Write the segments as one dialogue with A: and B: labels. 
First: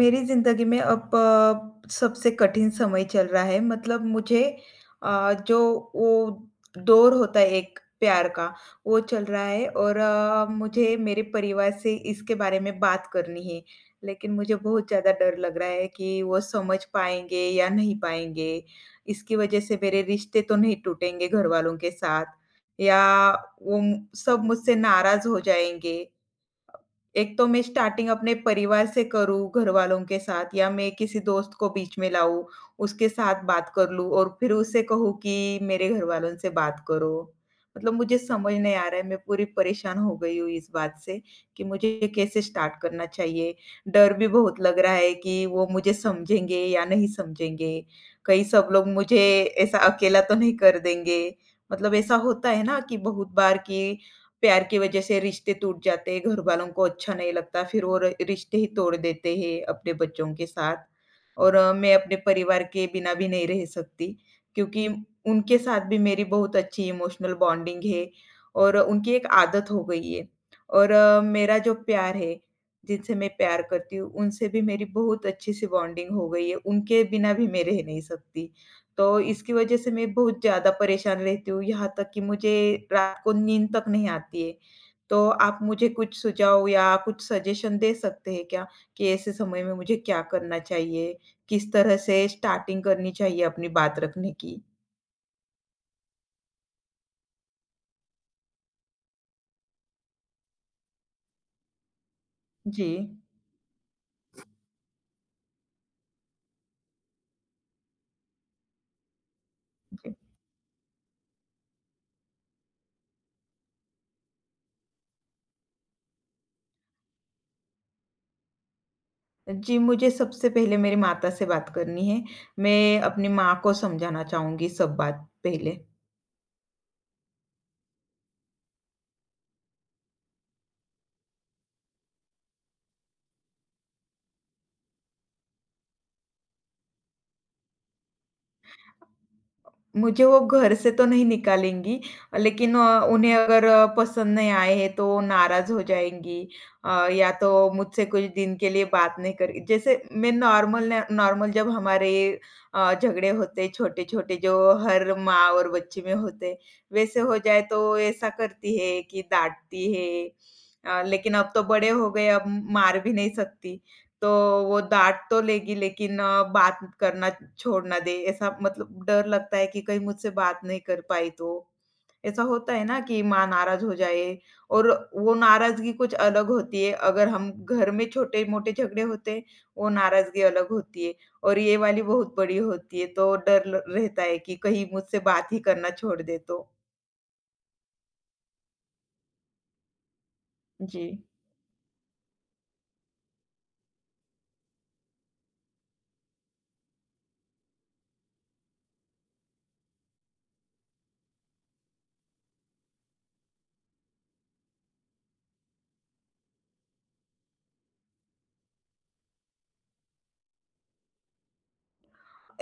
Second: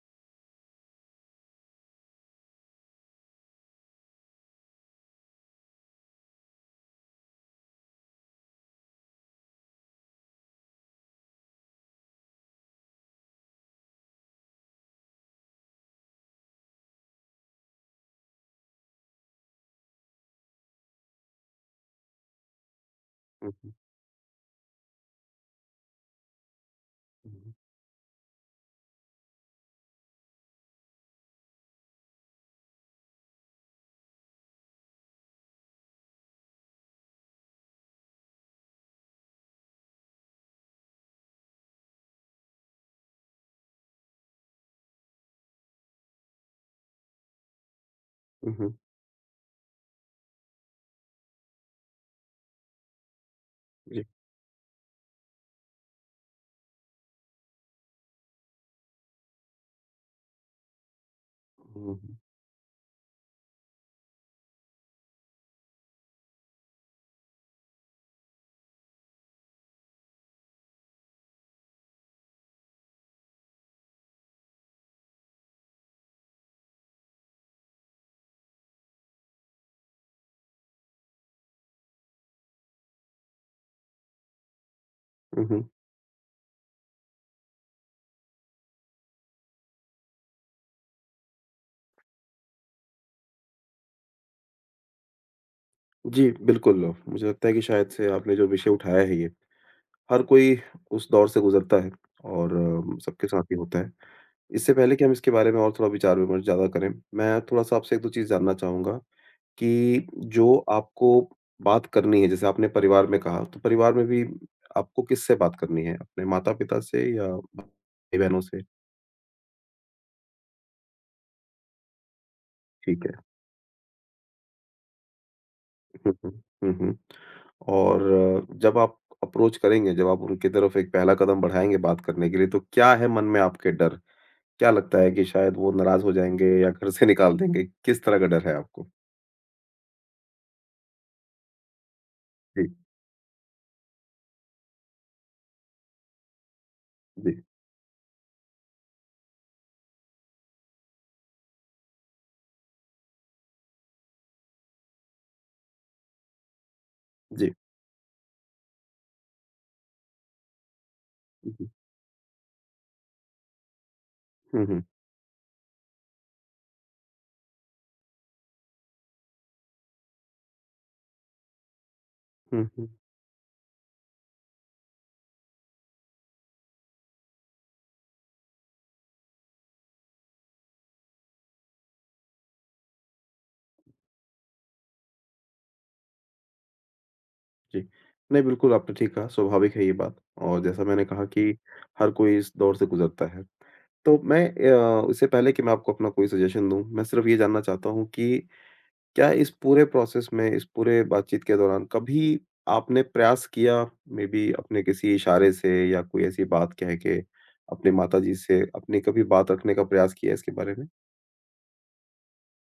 A: मेरी ज़िंदगी में अब सबसे कठिन समय चल रहा है मतलब मुझे जो वो दौर होता है एक प्यार का वो चल रहा है और मुझे मेरे परिवार से इसके बारे में बात करनी है लेकिन मुझे बहुत ज़्यादा डर लग रहा है कि वो समझ पाएँगे या नहीं पाएँगे। इसकी वज़ह से मेरे रिश्ते तो नहीं टूटेंगे घरवालों के साथ या
B: हुँ, हुँ,
A: सब मुझसे नाराज़ हो जाएँगे। एक तो
B: हुँ,
A: मैं स्टार्टिंग अपने परिवार से करूँ, घरवालों के साथ या मैं किसी दोस्त को बीच में लाऊँ, उसके साथ बात कर लूँ और फिर उसे कहूँ कि मेरे घरवालों से बात करो। मतलब मुझे समझ नहीं आ रहा है, मैं पूरी परेशान हो गई हूँ इस बात से कि मुझे कैसे स्टार्ट करना चाहिए। डर भी बहुत लग रहा है कि वो मुझे समझेंगे या नहीं समझेंगे? कहीं
B: हुँ,
A: सब
B: हुँ,
A: लोग मुझे ऐसा अकेला तो नहीं कर देंगे? मतलब ऐसा होता है ना कि बहुत बार कि
B: जी।
A: प्यार की वजह से रिश्ते टूट जाते हैं, घरवालों को अच्छा नहीं लगता, फिर वो र रिश्ते ही तोड़ देते हैं अपने बच्चों के साथ और मैं
B: हुँ,
A: अपने
B: हुँ,
A: परिवार के बिना भी नहीं रह सकती क्योंकि उनके साथ भी मेरी बहुत अच्छी इमोशनल बॉन्डिंग है और उनकी एक आदत हो गई है और मेरा जो प्यार है, जिनसे मैं प्यार करती हूँ, उनसे भी मेरी बहुत अच्छी-सी बॉन्डिंग हो गई है, उनके बिना भी मैं रह नहीं सकती। तो इसकी वजह से मैं बहुत ज़्यादा परेशान रहती हूँ, यहाँ तक कि मुझे रात को नींद तक नहीं आती है। तो
B: हुँ,
A: आप
B: हुँ।
A: मुझे कुछ सुझाव या कुछ सजेशन दे सकते हैं क्या, कि ऐसे समय में मुझे क्या करना चाहिए? किस तरह से स्टार्टिंग करनी चाहिए अपनी बात रखने की?
B: जी, बिल्कुल, मुझे लगता है कि शायद से आपने जो विषय उठाया है ये, हर कोई उस दौर से गुज़रता है और
A: जी,
B: सबके साथ ही होता है। इससे पहले कि हम इसके बारे में और थोड़ा विचार विमर्श ज़्यादा करें, मैं थोड़ा-सा आपसे 1-2 चीज़ जानना चाहूँगा कि
A: जी।
B: जो आपको बात करनी है, जैसे आपने परिवार में कहा, तो परिवार में भी आपको किससे बात करनी है? अपने माता-पिता से या भाई-बहनों से?
A: जी, मुझे सबसे पहले मेरी माता से बात करनी है। मैं
B: ठीक है।
A: अपनी माँ को समझाना चाहूँगी सब बात पहले।
B: हुँ, हुँ। हुँ, हुँ। और जब आप अप्रोच करेंगे, जब आप उनकी तरफ एक पहला कदम बढ़ाएँगे बात करने के लिए, तो क्या है मन में आपके डर? क्या लगता है कि शायद वो नाराज़ हो जाएँगे या घर से निकाल देंगे? किस तरह का डर है आपको?
A: मुझे वो घर से तो नहीं निकालेंगी,
B: जी,
A: लेकिन उन्हें अगर पसंद नहीं आए हैं तो नाराज़ हो जाएँगी या
B: जी,
A: तो मुझसे कुछ दिन के लिए बात नहीं कर जैसे मैं नॉर्मल न नॉर्मल जब हमारे झगड़े होते छोटे-छोटे जो हर माँ और बच्चे में होते, वैसे हो
B: जी,
A: जाए तो ऐसा करती है कि डाँटती है। लेकिन अब तो
B: जी।
A: बड़े हो गए, अब मार भी नहीं सकती। तो
B: हुँ,
A: वो
B: हुँ,
A: डाँट तो लेगी लेकिन बात करना छोड़ ना दे, ऐसा मतलब डर लगता है कि कहीं मुझसे बात नहीं कर पाई तो। ऐसा
B: हुँ,
A: होता है
B: हुँ,
A: ना कि माँ नाराज़ हो जाए और वो नाराज़गी कुछ अलग होती है, अगर हम घर में छोटे-मोटे झगड़े होते हैं, वो नाराज़गी अलग होती है और ये वाली बहुत बड़ी होती है, तो डर ल रहता है कि कहीं मुझसे बात ही करना छोड़ दे तो।
B: जी। नहीं, बिल्कुल आपने ठीक कहा, स्वाभाविक है ये बात और जैसा
A: जी।
B: मैंने कहा कि हर कोई इस दौर से गुज़रता है। तो मैं इससे पहले कि मैं आपको अपना कोई सजेशन दूँ, मैं सिर्फ़ ये जानना चाहता हूँ कि क्या इस पूरे प्रोसेस में, इस पूरे बातचीत के दौरान कभी आपने प्रयास किया मे बी अपने किसी इशारे से या कोई ऐसी बात कह के अपने माताजी से अपनी कभी बात रखने का प्रयास किया है इसके बारे में?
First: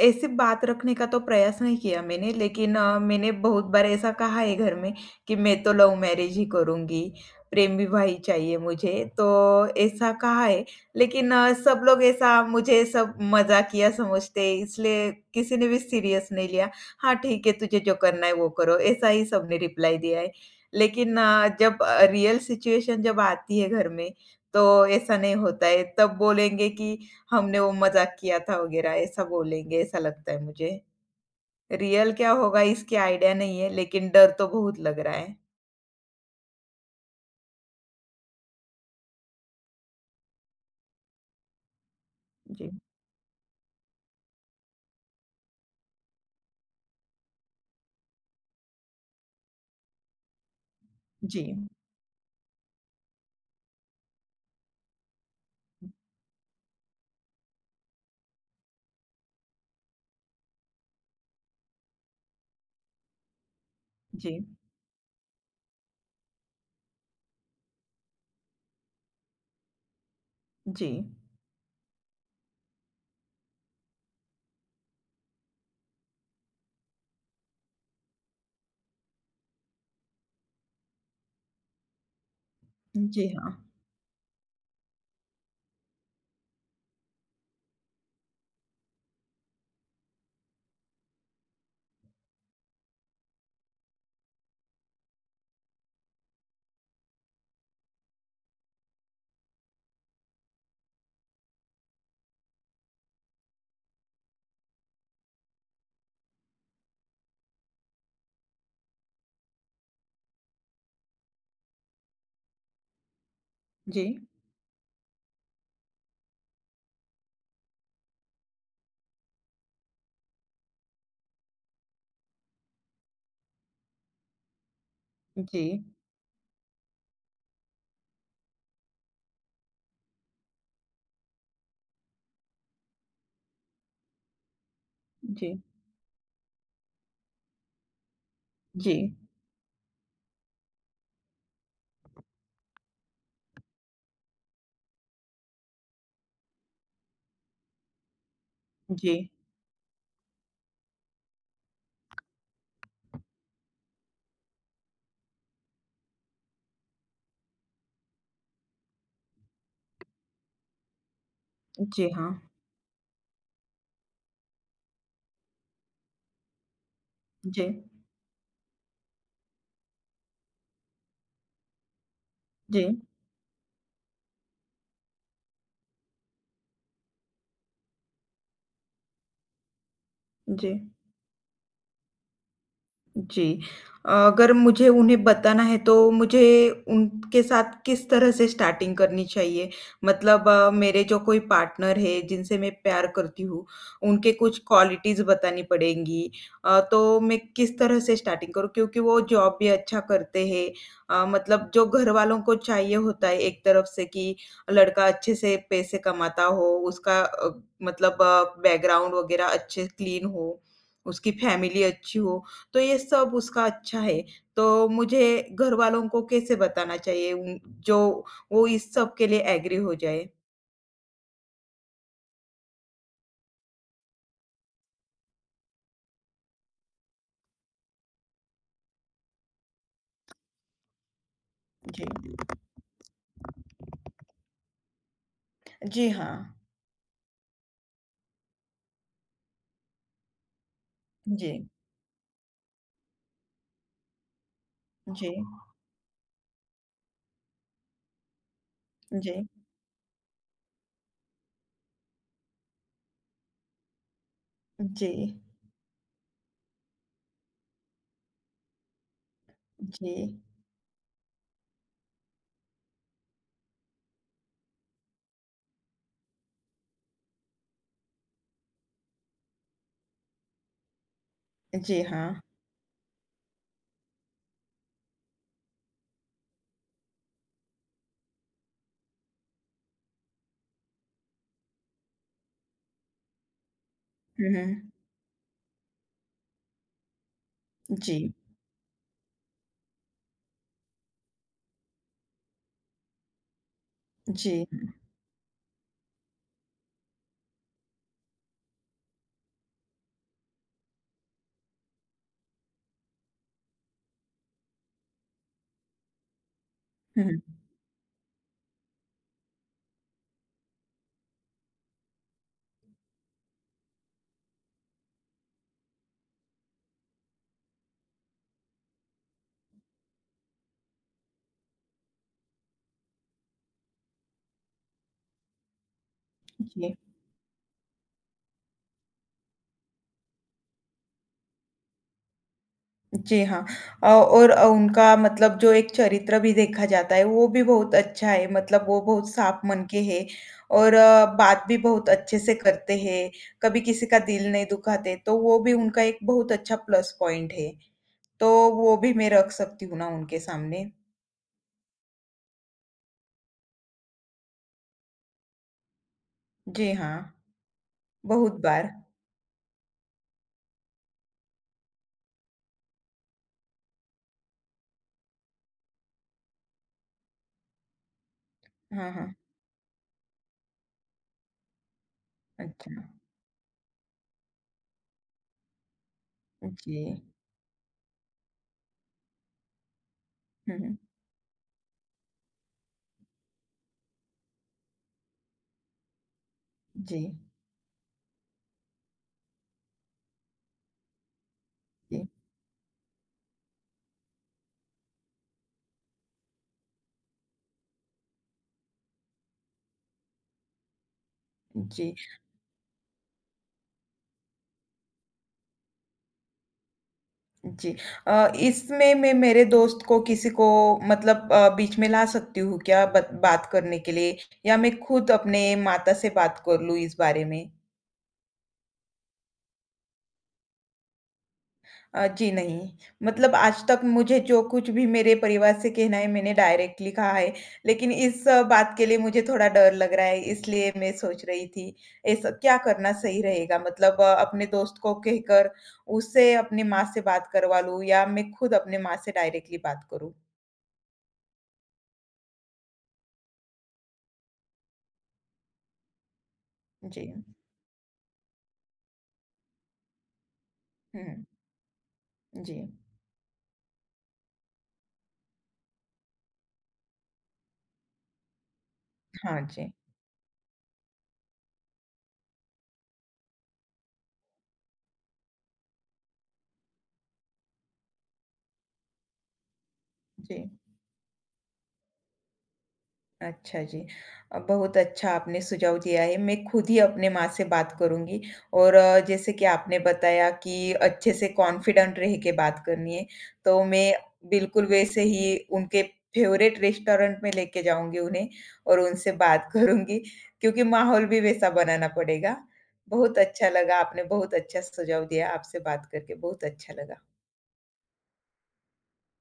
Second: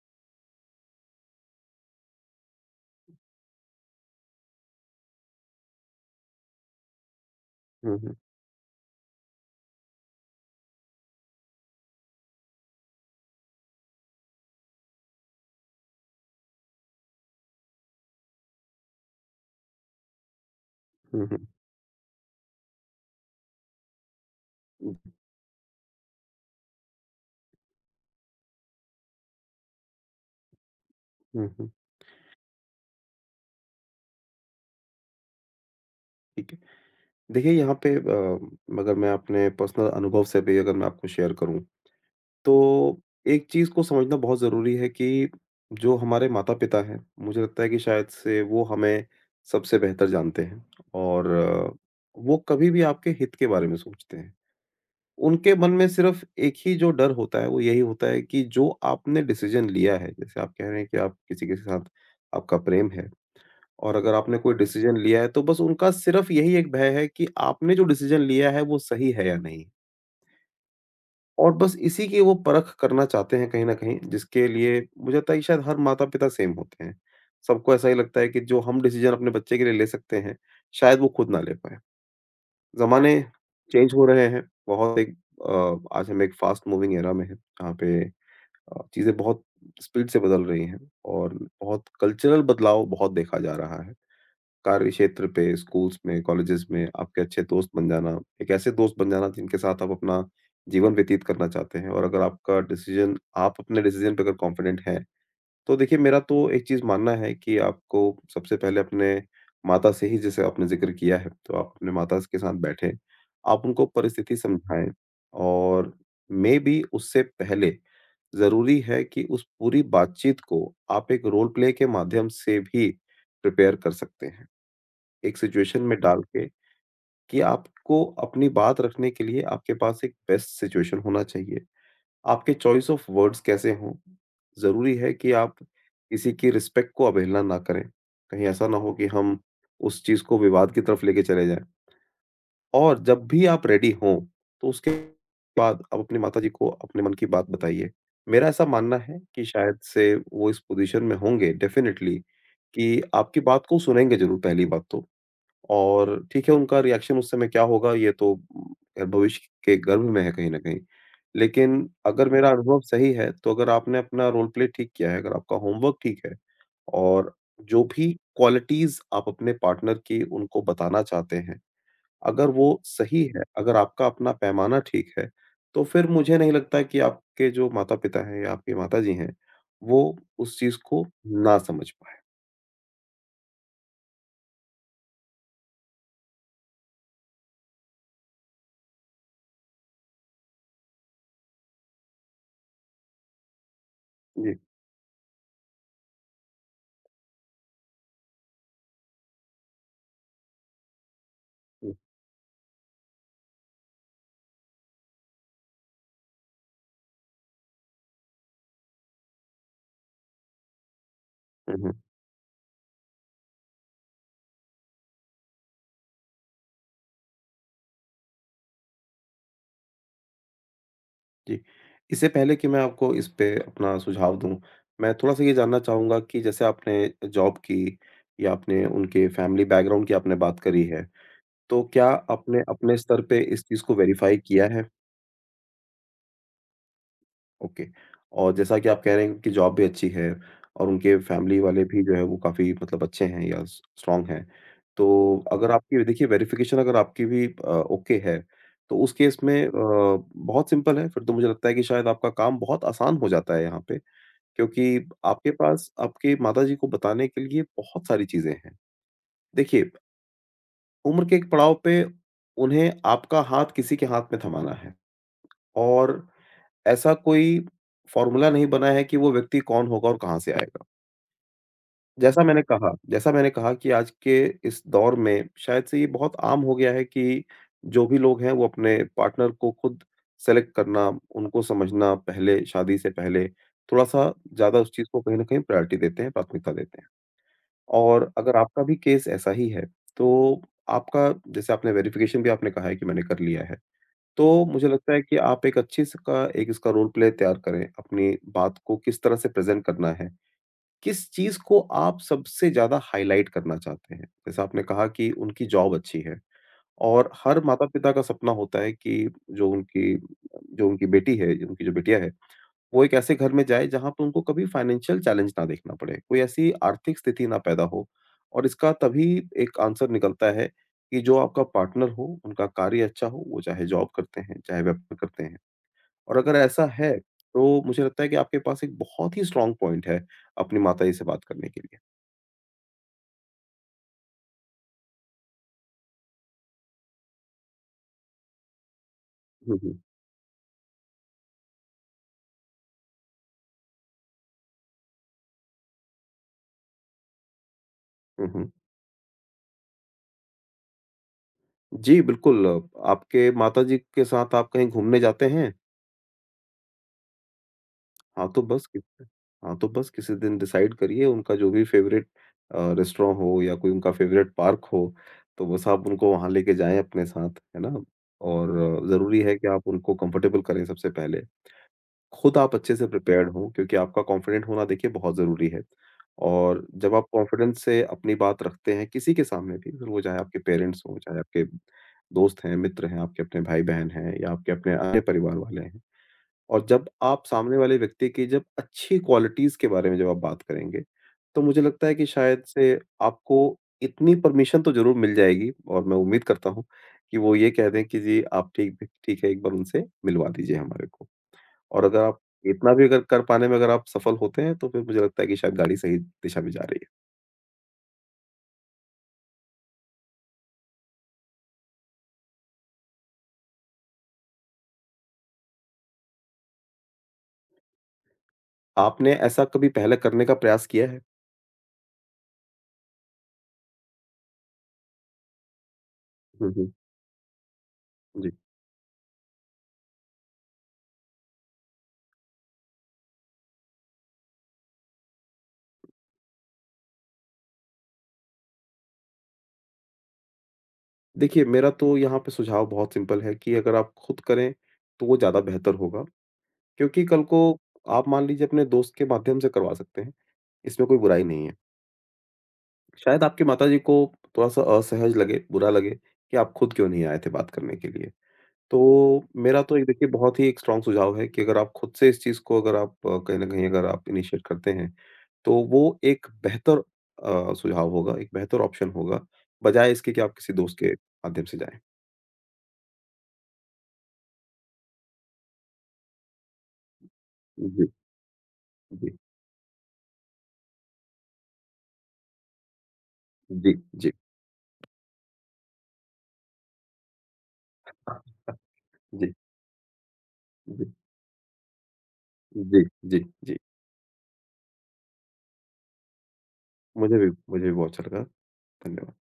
A: ऐसे बात रखने का तो प्रयास नहीं किया मैंने, लेकिन मैंने बहुत बार ऐसा कहा है घर में कि मैं तो लव मैरिज ही करूँगी, प्रेम
B: हुँ,
A: विवाह ही
B: हुँ।
A: चाहिए मुझे, तो ऐसा कहा है। लेकिन सब लोग ऐसा मुझे सब मज़ाकिया समझते हैं, इसलिए किसी ने भी सीरियस नहीं लिया। हाँ, ठीक है, तुझे जो करना है वो करो, ऐसा ही सबने रिप्लाई दिया है। लेकिन
B: हुँ, हुँ।
A: जब रियल सिचुएशन जब आती है घर में, तो
B: हुँ,
A: ऐसा नहीं होता है। तब बोलेंगे कि हमने वो मज़ाक किया था वग़ैरह ऐसा बोलेंगे, ऐसा लगता है मुझे।
B: हुँ, हुँ।
A: रियल क्या होगा इसकी आइडिया नहीं है, लेकिन डर तो बहुत लग रहा है।
B: ठीक है। देखिए यहाँ पे अगर मैं अपने पर्सनल अनुभव से भी अगर मैं आपको शेयर करूँ
A: जी,
B: तो एक चीज़ को समझना बहुत ज़रूरी है कि जो हमारे माता-पिता हैं, मुझे लगता है कि शायद से वो हमें सबसे बेहतर जानते हैं और
A: जी,
B: वो कभी भी आपके हित के बारे में सोचते हैं। उनके मन में सिर्फ़ एक ही जो डर होता है, वो यही होता है कि जो आपने डिसीज़न लिया है, जैसे आप कह रहे हैं कि आप किसी के साथ आपका प्रेम है और अगर आपने
A: जी,
B: कोई डिसीज़न लिया है, तो बस उनका सिर्फ़ यही एक भय है कि आपने जो डिसीज़न लिया है, वो सही है या नहीं?
A: जी,
B: और बस इसी की वो परख करना चाहते हैं कहीं न कहीं, जिसके लिए मुझे लगता है कि शायद हर माता-पिता सेम होते हैं। सबको ऐसा ही लगता है कि जो हम डिसीज़न अपने बच्चे के लिए ले सकते हैं, शायद वो खुद ना ले पाएँ। ज़माने
A: जी हाँ,
B: चेंज हो रहे हैं, बहुत एक आज हम एक फ़ास्ट मूविंग एरा में हैं, जहाँ पे चीज़ें बहुत स्पीड से बदल रही हैं और बहुत कल्चरल बदलाव बहुत देखा जा रहा है। कार्य क्षेत्र पे, स्कूल्स में, कॉलेजेस में आपके अच्छे दोस्त बन जाना, एक ऐसे दोस्त बन जाना जिनके साथ आप अपना जीवन व्यतीत करना चाहते हैं और अगर आपका डिसीज़न आप अपने डिसीज़न पे अगर कॉन्फिडेंट हैं, तो देखिए मेरा तो एक चीज़ मानना है कि आपको सबसे पहले अपने माता से ही जैसे आपने ज़िक्र किया है, तो आप अपने माता के साथ बैठें, आप उनको
A: जी,
B: परिस्थिति समझाएँ और मे बी उससे पहले ज़रूरी है कि उस पूरी बातचीत को आप एक रोल प्ले के माध्यम से भी प्रिपेयर कर सकते हैं। एक
A: जी,
B: सिचुएशन में डाल के कि आपको अपनी बात रखने के लिए आपके पास एक बेस्ट सिचुएशन होना चाहिए। आपके चॉइस ऑफ वर्ड्स कैसे हों, ज़रूरी है कि आप
A: जी,
B: किसी की रिस्पेक्ट को अवहेलना ना करें। कहीं ऐसा ना हो
A: जी,
B: कि हम उस चीज़ को विवाद की तरफ लेके चले जाएँ और जब भी आप रेडी हों, तो उसके बाद आप अपनी माताजी को अपने मन की बात बताइए। मेरा ऐसा मानना
A: जी,
B: है कि शायद से वो इस पोज़ीशन में होंगे डेफ़िनेटली कि आपकी बात को सुनेंगे ज़रूर पहली बात तो। और ठीक है, उनका रिएक्शन उस समय क्या होगा ये तो ख़ैर भविष्य के गर्भ में है कहीं न कहीं। लेकिन
A: जी
B: अगर
A: हाँ,
B: मेरा अनुभव सही है, तो अगर आपने अपना रोल प्ले ठीक किया है, अगर आपका होमवर्क ठीक है और
A: जी,
B: जो भी क्वालिटीज़ आप अपने पार्टनर की उनको बताना चाहते हैं, अगर वो
A: जी,
B: सही है, अगर आपका अपना पैमाना ठीक है, तो फिर मुझे नहीं लगता कि आपके जो माता-पिता हैं या आपकी माताजी हैं, वो उस
A: जी।
B: चीज़ को ना समझ पाएँ।
A: जी। अगर मुझे उन्हें बताना है तो मुझे उनके साथ किस तरह से स्टार्टिंग करनी चाहिए? मतलब मेरे जो कोई पार्टनर है जिनसे मैं प्यार करती हूँ, उनके कुछ
B: जी,
A: क्वालिटीज़ बतानी पड़ेंगी। तो मैं किस तरह से स्टार्टिंग करूँ? क्योंकि वो जॉब भी अच्छा करते हैं। मतलब जो
B: हुँ,
A: घरवालों को चाहिए होता है एक तरफ से कि लड़का अच्छे से पैसे कमाता हो, उसका मतलब बैकग्राउंड वगैरह अच्छे क्लीन हो, उसकी
B: हुँ,
A: फैमिली
B: हुँ।
A: अच्छी हो। तो ये सब उसका अच्छा है, तो मुझे घरवालों को कैसे बताना चाहिए उन जो वो इस सब के लिए एग्री हो जाए?
B: जी। इससे पहले कि मैं आपको इस पे अपना सुझाव दूँ, मैं थोड़ा-सा ये जानना चाहूँगा कि जैसे आपने जॉब की या आपने उनके फैमिली बैकग्राउंड की आपने बात करी है, तो क्या
A: जी।
B: आपने अपने स्तर पे इस चीज़ को वेरीफ़ाई किया है?
A: जी हाँ।
B: ओके। और जैसा कि आप कह रहे हैं कि जॉब भी अच्छी है और उनके
A: जी,
B: फैमिली वाले भी जो है वो काफ़ी मतलब अच्छे हैं या स स्ट्रॉन्ग हैं।
A: जी,
B: तो अगर आपकी देखिए वेरिफ़िकेशन अगर आपकी भी ओके है, तो उस केस
A: जी,
B: में बहुत सिंपल है फिर तो मुझे लगता है कि शायद आपका काम बहुत आसान हो जाता है यहाँ पे।
A: जी,
B: क्योंकि आपके पास आपके माताजी को बताने के लिए बहुत सारी चीज़ें हैं। देखिए,
A: जी,
B: उम्र के एक पड़ाव पे उन्हें आपका हाथ किसी के हाथ में थमाना है और ऐसा कोई फ़ॉर्मूला नहीं बना है कि वो व्यक्ति कौन होगा और कहाँ से आएगा।
A: जी हाँ।
B: जैसा मैंने कहा कि आज के इस दौर में शायद से ये बहुत आम हो गया है कि जो भी लोग हैं, वो अपने पार्टनर को खुद सेलेक्ट करना, उनको समझना पहले शादी से पहले, थोड़ा-सा
A: हुँ,
B: ज़्यादा
A: हुँ।
B: उस चीज़ को कहीं न कहीं प्रायोरिटी देते हैं, प्राथमिकता देते हैं।
A: जी,
B: और अगर आपका भी केस ऐसा ही है, तो आपका जैसे आपने वेरिफ़िकेशन भी आपने कहा है कि मैंने कर लिया है। तो
A: जी,
B: मुझे लगता है कि आप एक अच्छी इसका रोल प्ले तैयार करें, अपनी बात को किस तरह से प्रेज़ेंट करना है। किस चीज़ को आप सबसे ज़्यादा हाइलाइट करना चाहते हैं? जैसे आपने कहा कि उनकी जॉब अच्छी है
A: हुँ,
B: और
A: हुँ,
B: हर माता-पिता का सपना होता है कि जो उनकी बेटी है, उनकी जो बिटिया है वो एक ऐसे घर में जाए जहाँ पे उनको कभी फाइनेंशियल चैलेंज ना देखना पड़े, कोई ऐसी आर्थिक स्थिति ना पैदा हो और इसका तभी एक आंसर निकलता है कि जो आपका पार्टनर हो, उनका कार्य अच्छा हो, वो चाहे जॉब करते हैं, चाहे व्यापार करते हैं। और अगर ऐसा
A: जी।
B: है, तो मुझे लगता है कि आपके पास एक बहुत ही स्ट्रॉन्ग पॉइंट है अपनी माताजी से बात करने के लिए।
A: जी हाँ। और उनका मतलब जो एक चरित्र भी देखा जाता है, वो भी बहुत अच्छा है, मतलब वो बहुत साफ
B: हुँ,
A: मन
B: हुँ।
A: के हैं और बात भी बहुत अच्छे से करते हैं, कभी किसी का दिल नहीं दुखाते, तो वो भी उनका एक बहुत अच्छा प्लस पॉइंट है।
B: हुँ,
A: तो
B: हुँ।
A: वो भी मैं रख सकती हूँ ना उनके सामने।
B: जी, बिल्कुल आपके माताजी के साथ आप कहीं घूमने जाते हैं?
A: जी हाँ,
B: हाँ,
A: बहुत
B: तो बस
A: बार।
B: किसी हाँ, तो बस किसी दिन डिसाइड करिए उनका जो भी फ़ेवरेट रेस्टोरेंट हो या कोई उनका फ़ेवरेट पार्क हो, तो बस आप उनको वहाँ लेके जाएँ अपने साथ, है ना? और
A: हाँ, हाँ।
B: ज़रूरी है कि आप उनको कंफ़र्टेबल करें सबसे पहले। खुद आप
A: अच्छा।
B: अच्छे से प्रिपेयर्ड हों क्योंकि आपका कॉन्फिडेंट होना देखिए बहुत ज़रूरी है। और
A: जी।
B: जब आप कॉन्फिडेंस से अपनी बात रखते हैं किसी के सामने भी, फिर वो चाहे आपके
A: हुँ, हुँ।
B: पेरेंट्स हों, चाहे आपके दोस्त हैं, मित्र हैं, आपके अपने भाई-बहन हैं या आपके अपने अन्य परिवार वाले हैं। और जब
A: जी,
B: आप सामने वाले व्यक्ति की जब अच्छी क्वालिटीज़ के बारे में जब आप बात करेंगे, तो मुझे लगता है कि
A: जी,
B: शायद से आपको इतनी परमिशन तो ज़रूर मिल जाएगी और मैं उम्मीद करता हूँ कि वो ये कह दें कि जी आप ठीक ठीक है, एक बार उनसे मिलवा दीजिए हमारे को। और
A: जी।
B: अगर आप इतना भी अगर कर पाने में अगर आप सफल होते हैं, तो फिर मुझे लगता है कि शायद गाड़ी सही दिशा में जा रही है।
A: जी। इसमें मैं मेरे दोस्त को किसी को मतलब बीच में ला सकती हूँ क्या बत बात करने के लिए? या मैं खुद अपने माता से बात कर लूँ इस बारे में?
B: आपने ऐसा कभी पहले करने का प्रयास किया है?
A: जी नहीं। मतलब आज तक मुझे जो कुछ भी मेरे परिवार से कहना है मैंने
B: हुँ, हुँ।
A: डायरेक्टली कहा है। लेकिन इस
B: जी।
A: अ, बात के लिए मुझे थोड़ा डर लग रहा है इसलिए मैं सोच रही थी ऐसा क्या करना सही रहेगा? मतलब अपने दोस्त को कहकर उससे अपनी माँ से बात करवा लूँ या मैं खुद अपने माँ से डायरेक्टली बात करूँ?
B: देखिए, मेरा तो यहाँ पे सुझाव बहुत सिंपल है कि अगर आप खुद करें, तो वो ज़्यादा बेहतर होगा
A: जी।
B: क्योंकि कल को आप मान लीजिए अपने दोस्त के माध्यम से करवा सकते हैं, इसमें कोई
A: हुँ।
B: बुराई नहीं है।
A: जी,
B: शायद आपकी माताजी को थोड़ा-सा असहज लगे, बुरा लगे कि आप खुद क्यों नहीं आए थे बात करने के लिए। तो
A: हाँ
B: मेरा
A: जी,
B: तो एक देखिए बहुत ही एक स्ट्रॉन्ग सुझाव है कि अगर आप खुद से इस चीज़ को अगर आप कहीं न कहीं अगर आप इनिशिएट करते हैं, तो वो एक बेहतर सुझाव होगा, एक बेहतर ऑप्शन होगा, बजाए इसके कि आप
A: जी।
B: किसी दोस्त के माध्यम से जाएँ।
A: अच्छा जी। बहुत अच्छा आपने सुझाव दिया है, मैं खुद ही अपने माँ से बात
B: जी,
A: करूँगी और
B: जी,
A: जैसे कि आपने बताया कि अच्छे से कॉन्फिडेंट रह के बात करनी है, तो
B: जी,
A: मैं
B: जी।
A: बिल्कुल वैसे ही उनके फ़ेवरेट रेस्टोरेंट में लेके जाऊँगी उन्हें और उनसे
B: जी,
A: बात करूँगी क्योंकि
B: जी,
A: माहौल भी वैसा बनाना पड़ेगा।
B: जी,
A: बहुत
B: जी,
A: अच्छा
B: जी।
A: लगा, आपने बहुत अच्छा सुझाव दिया, आपसे बात करके बहुत अच्छा लगा।
B: मुझे भी बहुत अच्छा लगा। धन्यवाद